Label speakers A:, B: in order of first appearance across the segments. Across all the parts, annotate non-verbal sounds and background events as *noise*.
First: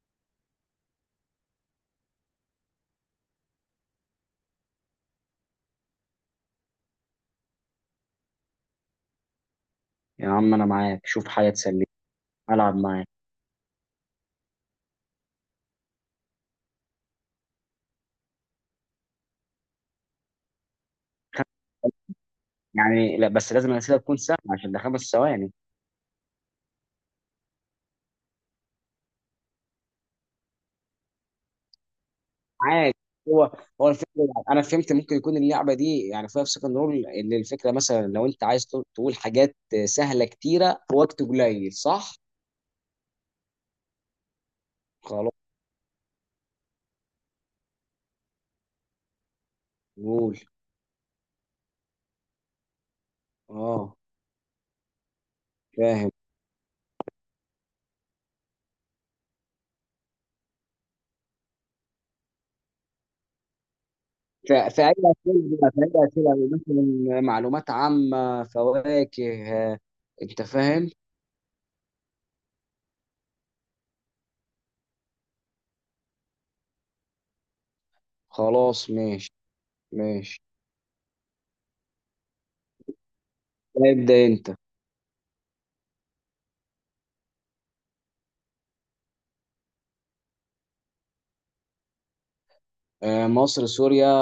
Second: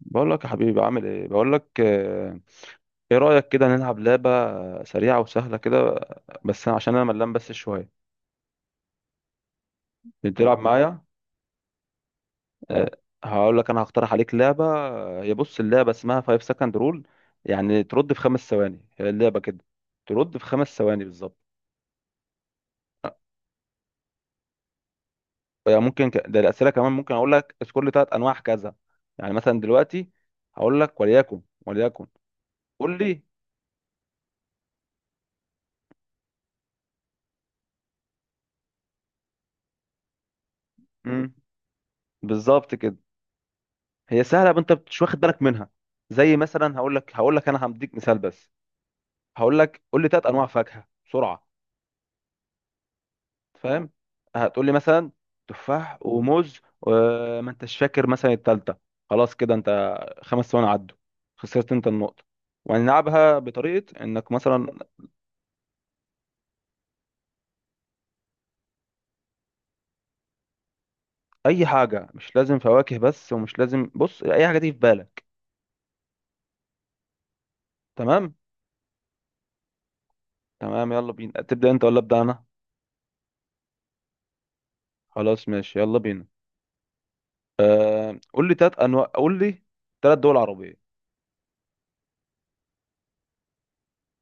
A: بقول لك يا حبيبي، عامل ايه؟ بقول لك آه. ايه رأيك كده نلعب لعبة سريعة وسهلة كده، بس عشان انا ملان بس شوية
B: يا عم
A: تلعب
B: انا
A: معايا.
B: معاك، شوف حاجه تسليني. العب
A: آه.
B: معاك.
A: هقول لك انا هقترح عليك لعبة، هي بص اللعبة اسمها 5 سكند رول، يعني ترد في خمس ثواني. هي اللعبة كده، ترد في خمس ثواني بالظبط.
B: خم- يعني لا، بس لازم الاسئله تكون سهله عشان ده 5 ثواني.
A: يعني ممكن ده الأسئلة كمان، ممكن اقول لك اذكر لي ثلاث انواع كذا، يعني مثلا دلوقتي هقول لك وليكن
B: معاك.
A: قول لي.
B: هو هو الفكره، انا فهمت. ممكن يكون اللعبه دي يعني فيها في سكند رول ان الفكره مثلا لو انت عايز تقول حاجات سهله كتيره في وقت
A: مم.
B: قليل، صح؟
A: بالظبط كده. هي سهله بس انت مش واخد
B: خلاص.
A: بالك منها. زي مثلا هقول لك انا هديك مثال بس. هقول لك قول لي ثلاث
B: قول.
A: انواع فاكهه بسرعه، فاهم؟
B: اه.
A: هتقول لي مثلا تفاح
B: فاهم.
A: وموز وما انتش فاكر مثلا الثالثه، خلاص كده انت. خمس ثواني عدوا، خسرت انت النقطه. وهنلعبها بطريقه انك
B: ف-
A: مثلا
B: فأي فأي أسئلة مثلا، معلومات عامة، فواكه، آه، أنت فاهم؟
A: اي حاجه، مش لازم فواكه بس، ومش لازم، بص اي حاجه دي في بالك. تمام.
B: خلاص ماشي. ماشي.
A: تمام، يلا بينا. تبدا انت ولا ابدا انا؟
B: ابدأ أنت.
A: خلاص ماشي، يلا بينا. قول لي ثلاث انواع، قول لي ثلاث دول عربيه.
B: آه،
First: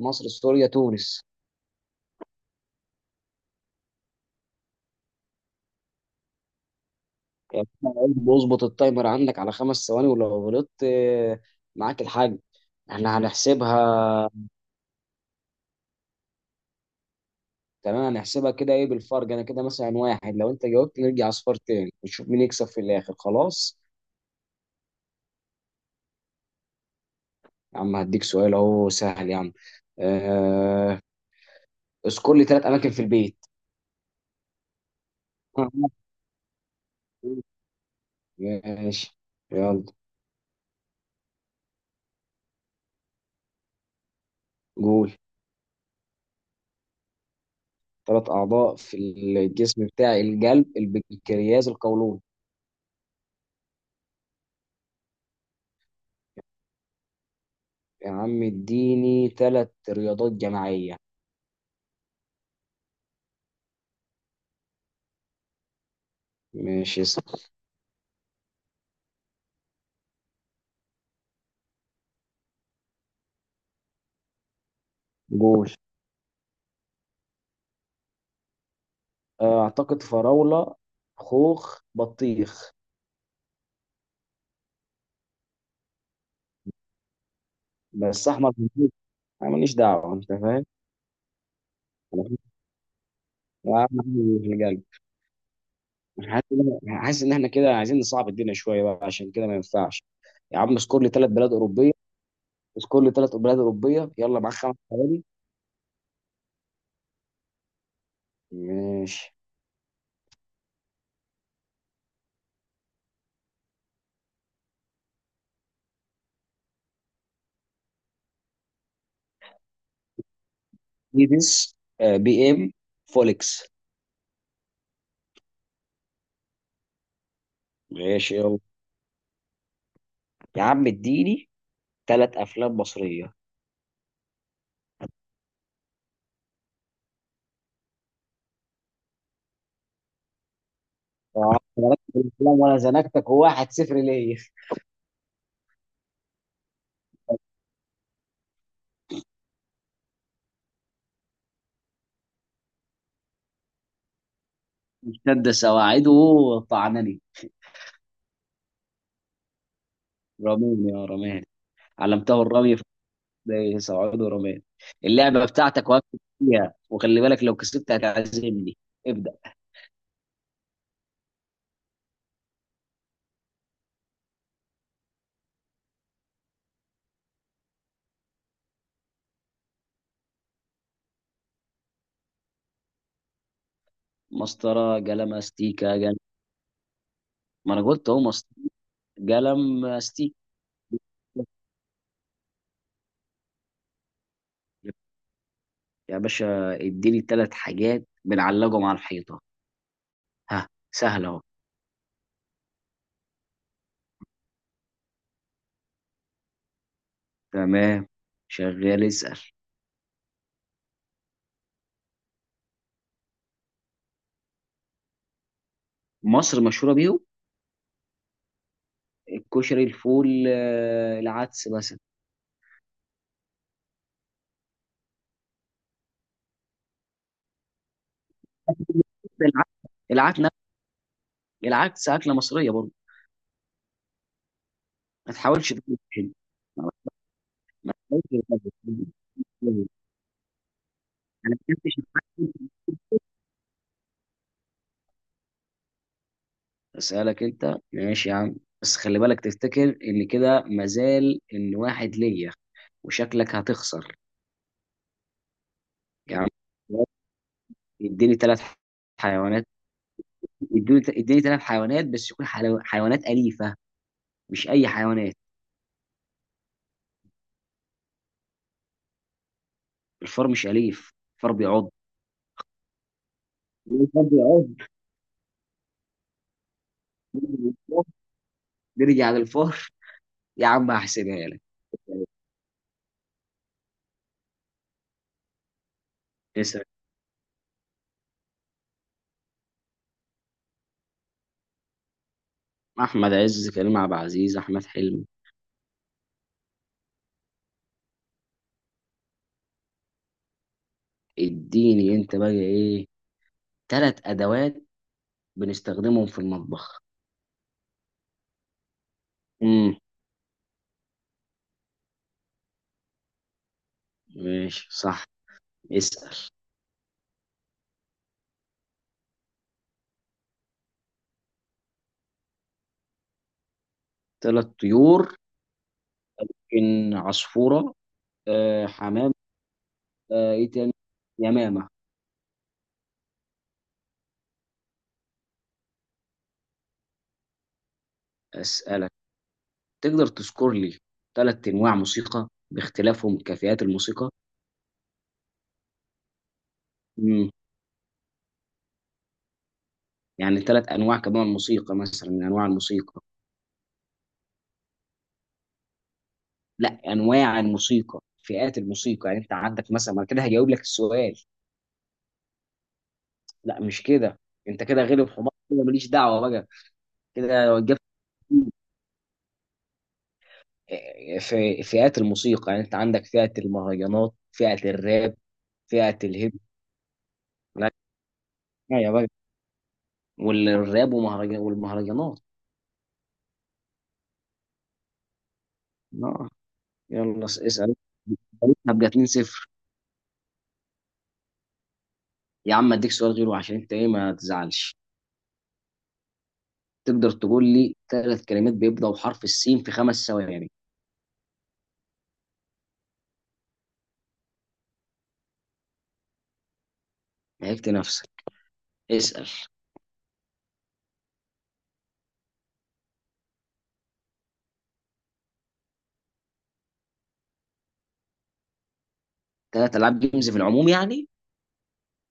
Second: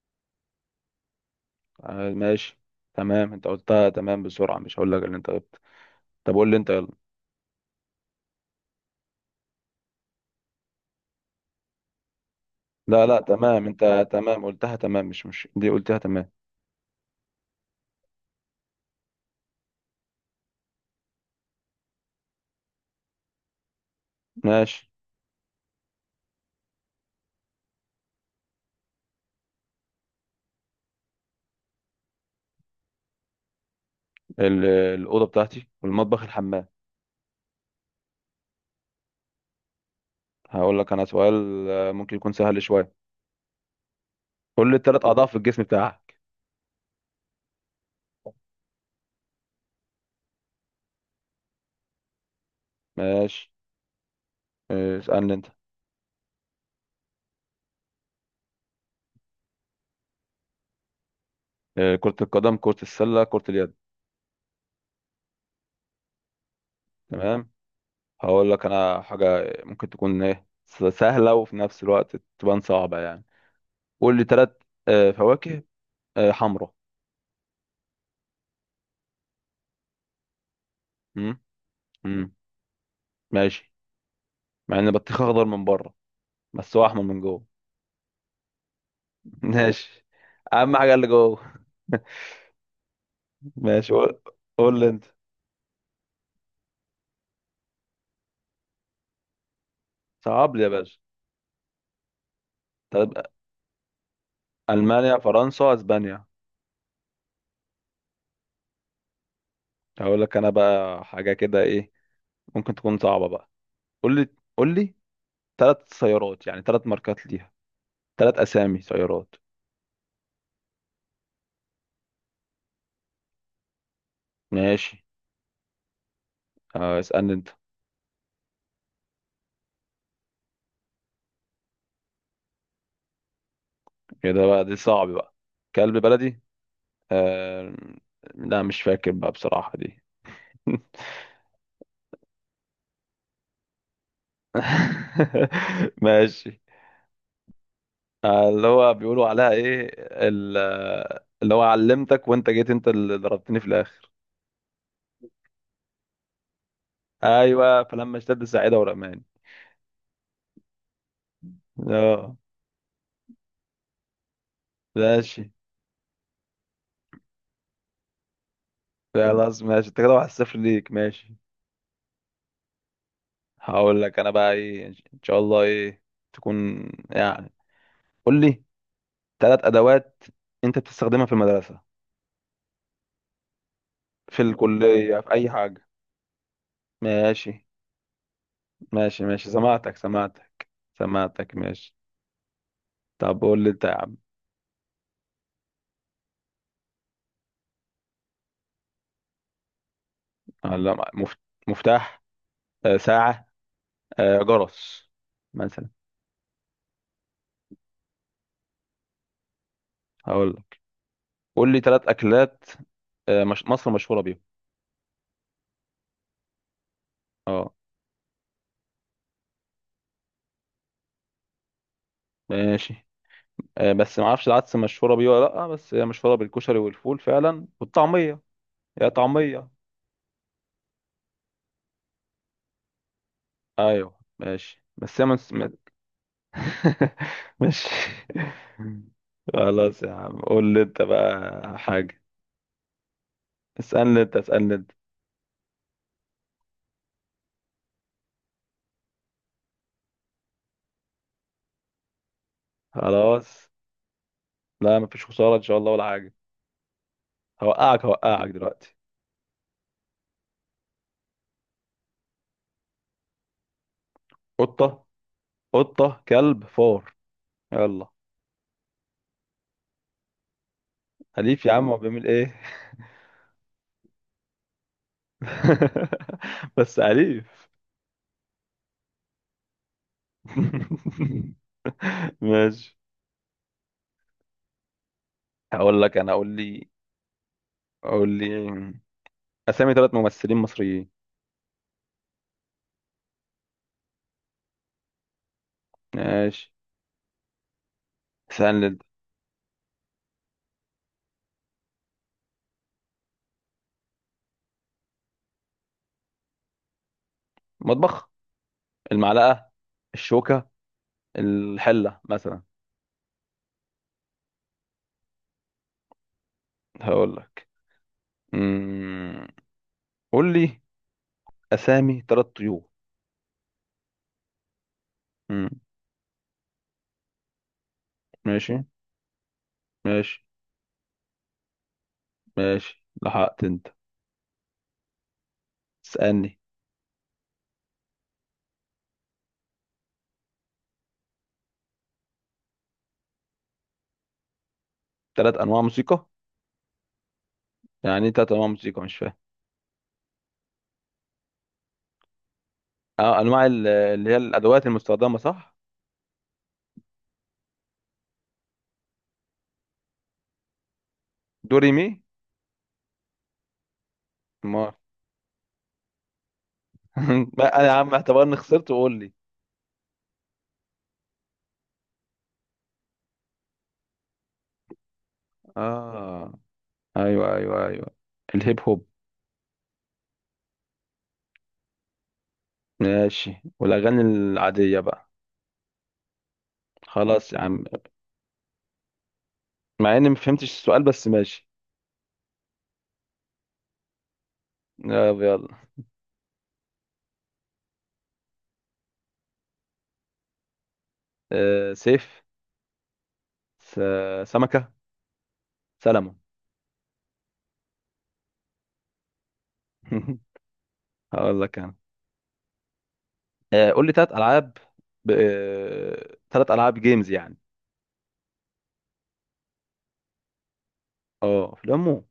B: مصر سوريا تونس.
A: آه، ماشي. تمام، انت قلتها تمام بسرعة، مش هقول لك اللي انت قلت. طب قول لي انت، يلا.
B: يعني أنا قلت بظبط، التايمر عندك على 5 ثواني ولو غلطت آه، معاك الحاج.
A: لا
B: احنا
A: لا، تمام انت،
B: هنحسبها.
A: تمام قلتها تمام، مش دي قلتها تمام.
B: تمام هنحسبها كده. ايه بالفرق؟ انا كده مثلا واحد، لو انت جاوبت نرجع اصفار تاني ونشوف مين يكسب في الاخر. خلاص.
A: ماشي.
B: يا عم هديك سؤال اهو سهل يا عم، آه، اذكر لي ثلاث اماكن في البيت.
A: الأوضة بتاعتي
B: *laughs*
A: والمطبخ، الحمام.
B: ماشي. يلا.
A: هقول لك انا سؤال، ممكن يكون سهل شوية. قول لي الثلاث
B: قول.
A: أعضاء في الجسم بتاعك.
B: ثلاث اعضاء في الجسم بتاعي، القلب البنكرياس القولون.
A: ماشي. اسألني انت.
B: يا عم اديني ثلاث رياضات جماعية.
A: كرة القدم، كرة السلة، كرة اليد.
B: ماشي صح.
A: تمام. هقول لك انا حاجة ممكن تكون ايه سهلة وفي نفس الوقت تبان صعبة، يعني قول لي ثلاث فواكه.
B: قول،
A: حمرا.
B: آه، اعتقد فراولة،
A: مم؟
B: خوخ،
A: مم.
B: بطيخ.
A: ماشي. مع ان البطيخ اخضر من بره بس هو احمر من جوه.
B: بس احمر في البيت.
A: *laughs*
B: انا ماليش
A: ماشي.
B: دعوة، انت فاهم.
A: اهم حاجه اللي جوه.
B: أنا حاسس-
A: *laughs*
B: يا عم
A: ماشي، قول.
B: أحمر في
A: قول
B: القلب.
A: لي انت.
B: أنا حاسس ان احنا كده عايزين نصعب الدنيا شوية بقى، عشان كده ما ينفعش.
A: صعب
B: يا
A: لي يا
B: عم
A: باشا.
B: اذكر لي ثلاث بلاد أوروبية. اذكر لي
A: طب،
B: ثلاث بلاد أوروبية، يلا معاك خمس
A: المانيا،
B: ثواني
A: فرنسا، اسبانيا.
B: ماشي.
A: هقول لك انا بقى حاجه كده، ايه ممكن تكون صعبه بقى. قول لي قول لي ثلاث سيارات، يعني ثلاث ماركات ليها، ثلاث اسامي سيارات.
B: ايدس، آه، بي ام، فولكس.
A: ماشي. اسالني انت.
B: ماشي. يلا يا عم اديني ثلاث افلام مصرية.
A: كده بقى دي صعب بقى. كلب بلدي. آه. لا، مش فاكر بقى بصراحه دي.
B: آه، أنا ركبت الأفلام وأنا زنقتك 1-0 ليا.
A: *laughs* *laughs* ماشي. اللي هو بيقولوا عليها ايه؟ ال- اللي هو علمتك وانت جيت، انت اللي ضربتني في الاخر.
B: اشتد سواعده، طعنني.
A: ايوه، فلما اشتد ساعدة ورماني.
B: رميني يا رماني. علمته
A: اه.
B: الرمي. سواعده رماني. اللعبة
A: ماشي.
B: بتاعتك وقفت فيها، وخلي بالك لو كسبت هتعزمني. ابدأ.
A: خلاص ماشي، انت كده واحد صفر ليك، ماشي. هقول لك انا بقى، ايه ان شاء الله، ايه تكون؟ يعني قول لي ثلاث ادوات انت بتستخدمها في المدرسة، في
B: مسطرة
A: الكلية، في
B: قلم
A: اي حاجة.
B: استيكة قلم.
A: ماشي.
B: ما أنا قلت أهو مسطرة
A: ماشي ماشي،
B: قلم
A: سمعتك
B: استيكة.
A: سمعتك. سمعتك ماشي. طب قول لي انت يا عم.
B: يا باشا اديني ثلاث حاجات بنعلقهم على الحيطة، ها،
A: ولا
B: سهلة أهو.
A: مفتاح، ساعة، جرس مثلا.
B: تمام، شغال، اسأل.
A: هقول لك قول لي ثلاث اكلات، مش... مصر مشهوره بيهم.
B: مصر مشهورة بيهم،
A: اه،
B: الكشري الفول آه، العدس مثلا.
A: ماشي. بس ما اعرفش العدس مشهوره بيه ولا لا، بس هي مشهوره بالكشري والفول فعلا والطعميه. يا طعميه.
B: العدس العدس نفس- العدس اكله مصريه برضه.
A: ايوه ماشي، بس هي
B: ما تحاولش تقول كده. ما
A: *laughs* ماشي.
B: تحاولش تقول كده.
A: خلاص يا عم، قول لي انت
B: انا
A: بقى
B: ما أكلتش
A: حاجه.
B: العدس.
A: اسالني انت.
B: اسالك انت ماشي يا عم، بس خلي بالك تفتكر ان كده مازال ان واحد ليا وشكلك
A: خلاص،
B: هتخسر.
A: لا مفيش خساره ان شاء الله ولا حاجه.
B: يا عم
A: هوقعك
B: اديني
A: هوقعك
B: ثلاث
A: دلوقتي.
B: حيوانات اديني ثلاث حيوانات بس يكون حيوانات أليفة، مش أي
A: قطه
B: حيوانات.
A: قطه كلب فار. يلا.
B: الفار مش أليف، الفار
A: أليف يا عم،
B: بيعض.
A: هو بيعمل إيه؟
B: الفار
A: *laughs* بس أليف.
B: بيعض. نرجع للفار. يا عم
A: *laughs*
B: هحسبها لك.
A: ماشي. هقول لك أنا،
B: اسال.
A: قول لي أسامي ثلاث ممثلين مصريين.
B: احمد عز، كريم عبد العزيز، احمد حلمي.
A: ماشي، سهل جدا.
B: اديني انت بقى ايه، ثلاث ادوات بنستخدمهم في المطبخ.
A: مطبخ، المعلقة،
B: امم.
A: الشوكة، الحلة مثلا.
B: ماشي صح. اسال.
A: هقول لك، أمم، قول لي أسامي ثلاث طيور.
B: ثلاث طيور.
A: أمم.
B: ان عصفوره.
A: ماشي
B: آه حمام.
A: ماشي
B: آه ايه تاني، يمامه.
A: ماشي، لحقت أنت. اسألني.
B: اسالك، تقدر تذكر لي ثلاث انواع موسيقى باختلافهم كفئات الموسيقى.
A: ثلاث أنواع موسيقى.
B: امم.
A: يعني إيه ثلاث أنواع موسيقى؟ مش فاهم.
B: يعني ثلاث انواع كمان موسيقى، مثلا من انواع الموسيقى.
A: اه، انواع اللي هي الادوات المستخدمه، صح؟
B: لا، انواع الموسيقى، فئات الموسيقى. يعني انت عندك مثلا، ما أنا كده هجاوب لك السؤال.
A: دوري مي.
B: لا مش كده. انت
A: ما
B: كده غلب حمار، كده ماليش دعوه بقى.
A: *laughs*
B: كده
A: انا يا
B: جبت
A: عم، اعتبرني خسرت وقول لي.
B: في فئات الموسيقى، يعني انت عندك فئه المهرجانات، فئه الراب، فئه الهيب.
A: اه. ايوه ايوه
B: لا.
A: ايوه، الهيب هوب.
B: يا بقى. والراب ومهرجان والمهرجانات.
A: ماشي، والاغاني العاديه بقى.
B: اه. يلا
A: خلاص يا عم.
B: اسال، هبقى 2-0.
A: مع اني ما فهمتش السؤال، بس ماشي.
B: يا عم اديك سؤال غيره عشان انت ايه ما تزعلش.
A: يلا يلا.
B: تقدر تقول لي ثلاث كلمات بيبداوا بحرف السين في 5 ثواني.
A: سيف، س... سمكه، سلمون.
B: لعبت نفسك. اسال.
A: *laughs* هقول لك انا، قول لي ثلاث العاب، ثلاث العاب جيمز يعني.
B: ثلاث العاب جيمز في العموم يعني.
A: اه، في العموم.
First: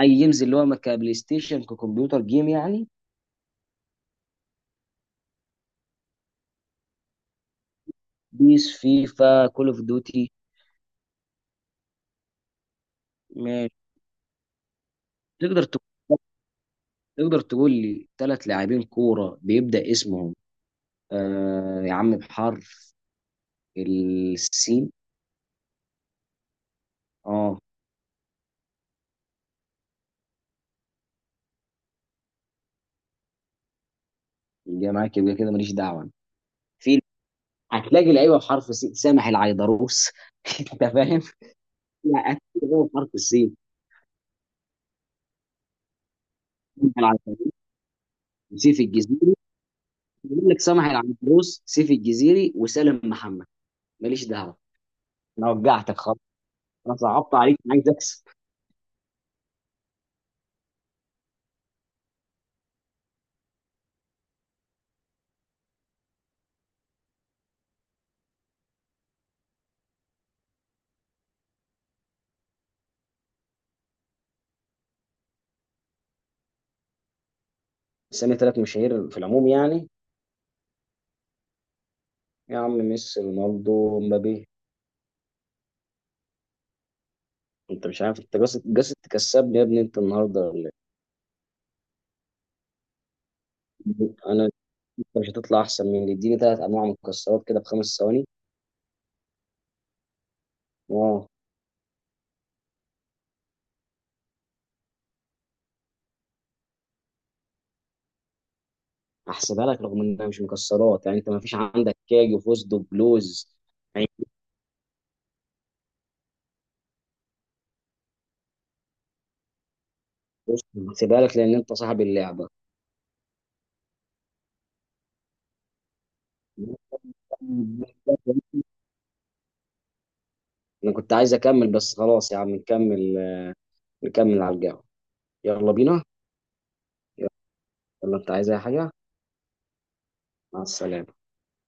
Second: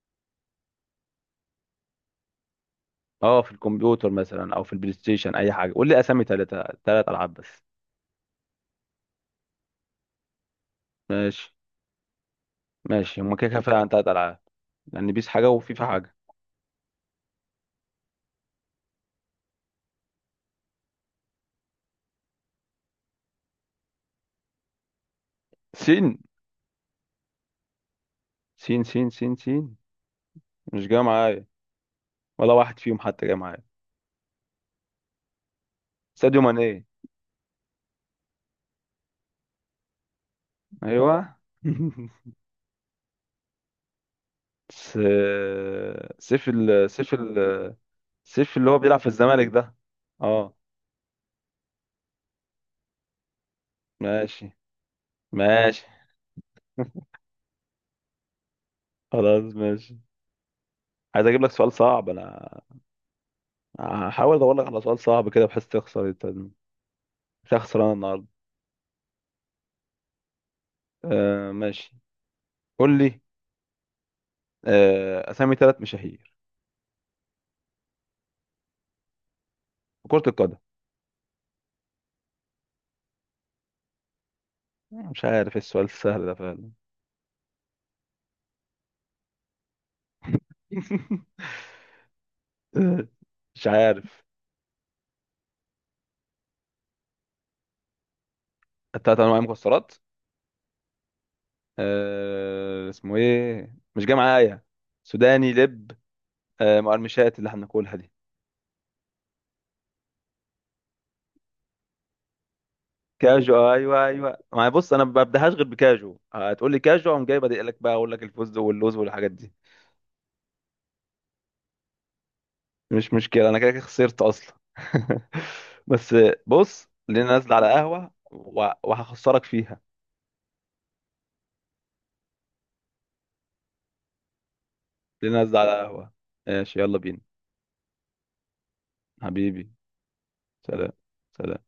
B: اي جيمز، اللي هو كبلاي ستيشن، ككمبيوتر جيم يعني.
A: اه، في الكمبيوتر مثلا او في البلاي ستيشن، اي حاجه. قول لي اسامي ثلاث العاب بس.
B: بيس، فيفا، كول اوف ديوتي.
A: ماشي. ماشي، هما كده كده
B: ماشي.
A: فعلا ثلاث العاب، لان بيس حاجه
B: تقدر
A: وفيفا حاجه.
B: تقول تقدر تقول لي ثلاث لاعبين كوره بيبدا اسمهم آه يا عم بحرف السين.
A: سين
B: اه.
A: سين سين سين سين، مش جاي معايا. ولا واحد فيهم حتى جاي معايا.
B: يبقى معاك، يبقى كده ماليش دعوه أنا.
A: ساديو ماني.
B: في، هتلاقي لعيبه بحرف السين، سامح العيدروس. *laughs* انت فاهم؟
A: ايوه.
B: لا
A: *laughs*
B: هتلاقي لعيبة بحرف السين،
A: س... سيف ال...
B: سامح
A: سيف
B: العيدروس
A: ال... سيف اللي هو
B: وسيف
A: بيلعب في
B: الجزيري.
A: الزمالك ده.
B: بيقول
A: اه.
B: لك سامح العيدروس، سيف الجزيري، وسالم محمد. ماليش
A: ماشي.
B: دعوه. انا
A: ماشي.
B: وجعتك خالص.
A: *laughs*
B: انا صعبت عليك، انا عايز اكسب.
A: خلاص ماشي، عايز اجيب لك سؤال صعب انا. هحاول ادور لك على سؤال صعب كده بحيث تخسر انت. انت خسران النهارده. ماشي. قول لي، اسامي ثلاث مشاهير
B: سامي ثلاث مشاهير في العموم يعني.
A: في كرة القدم.
B: يا عم، ميسي، رونالدو، مبابي.
A: مش عارف ايه السؤال السهل ده فعلا.
B: انت مش عارف، انت قاصد تكسبني يا ابني انت النهارده، ولا
A: *laughs* مش
B: إيه؟
A: عارف.
B: انا، انت مش هتطلع احسن مني. اديني ثلاث انواع مكسرات كده ب5 ثواني.
A: التلات انواع مكسرات.
B: اه.
A: اسمه ايه، مش جاي معايا. سوداني، لب. مقرمشات اللي احنا بناكلها دي.
B: هحسبها لك رغم انها مش مكسرات، يعني انت ما فيش عندك كاج وفوزدو بلوز
A: كاجو، ايوه
B: يعني.
A: ايوه. ما بص، انا ما ببداهاش غير بكاجو. هتقول لي كاجو، اقوم جاي بادئ لك بقى اقول لك الفوز واللوز والحاجات دي.
B: بص، هحسبها لك لان انت صاحب اللعبه.
A: مش مشكلة، أنا كده كده خسرت أصلا. *laughs* بس، بص لينا نازلة على قهوة وهخسرك فيها.
B: انا كنت عايز اكمل بس خلاص يا عم نكمل، نكمل على القهوه.
A: لينا نازلة على
B: يلا بينا.
A: قهوة. ماشي، يلا بينا.
B: يلا انت عايز اي حاجه.
A: حبيبي.
B: مع
A: سلام.
B: السلامة.
A: سلام.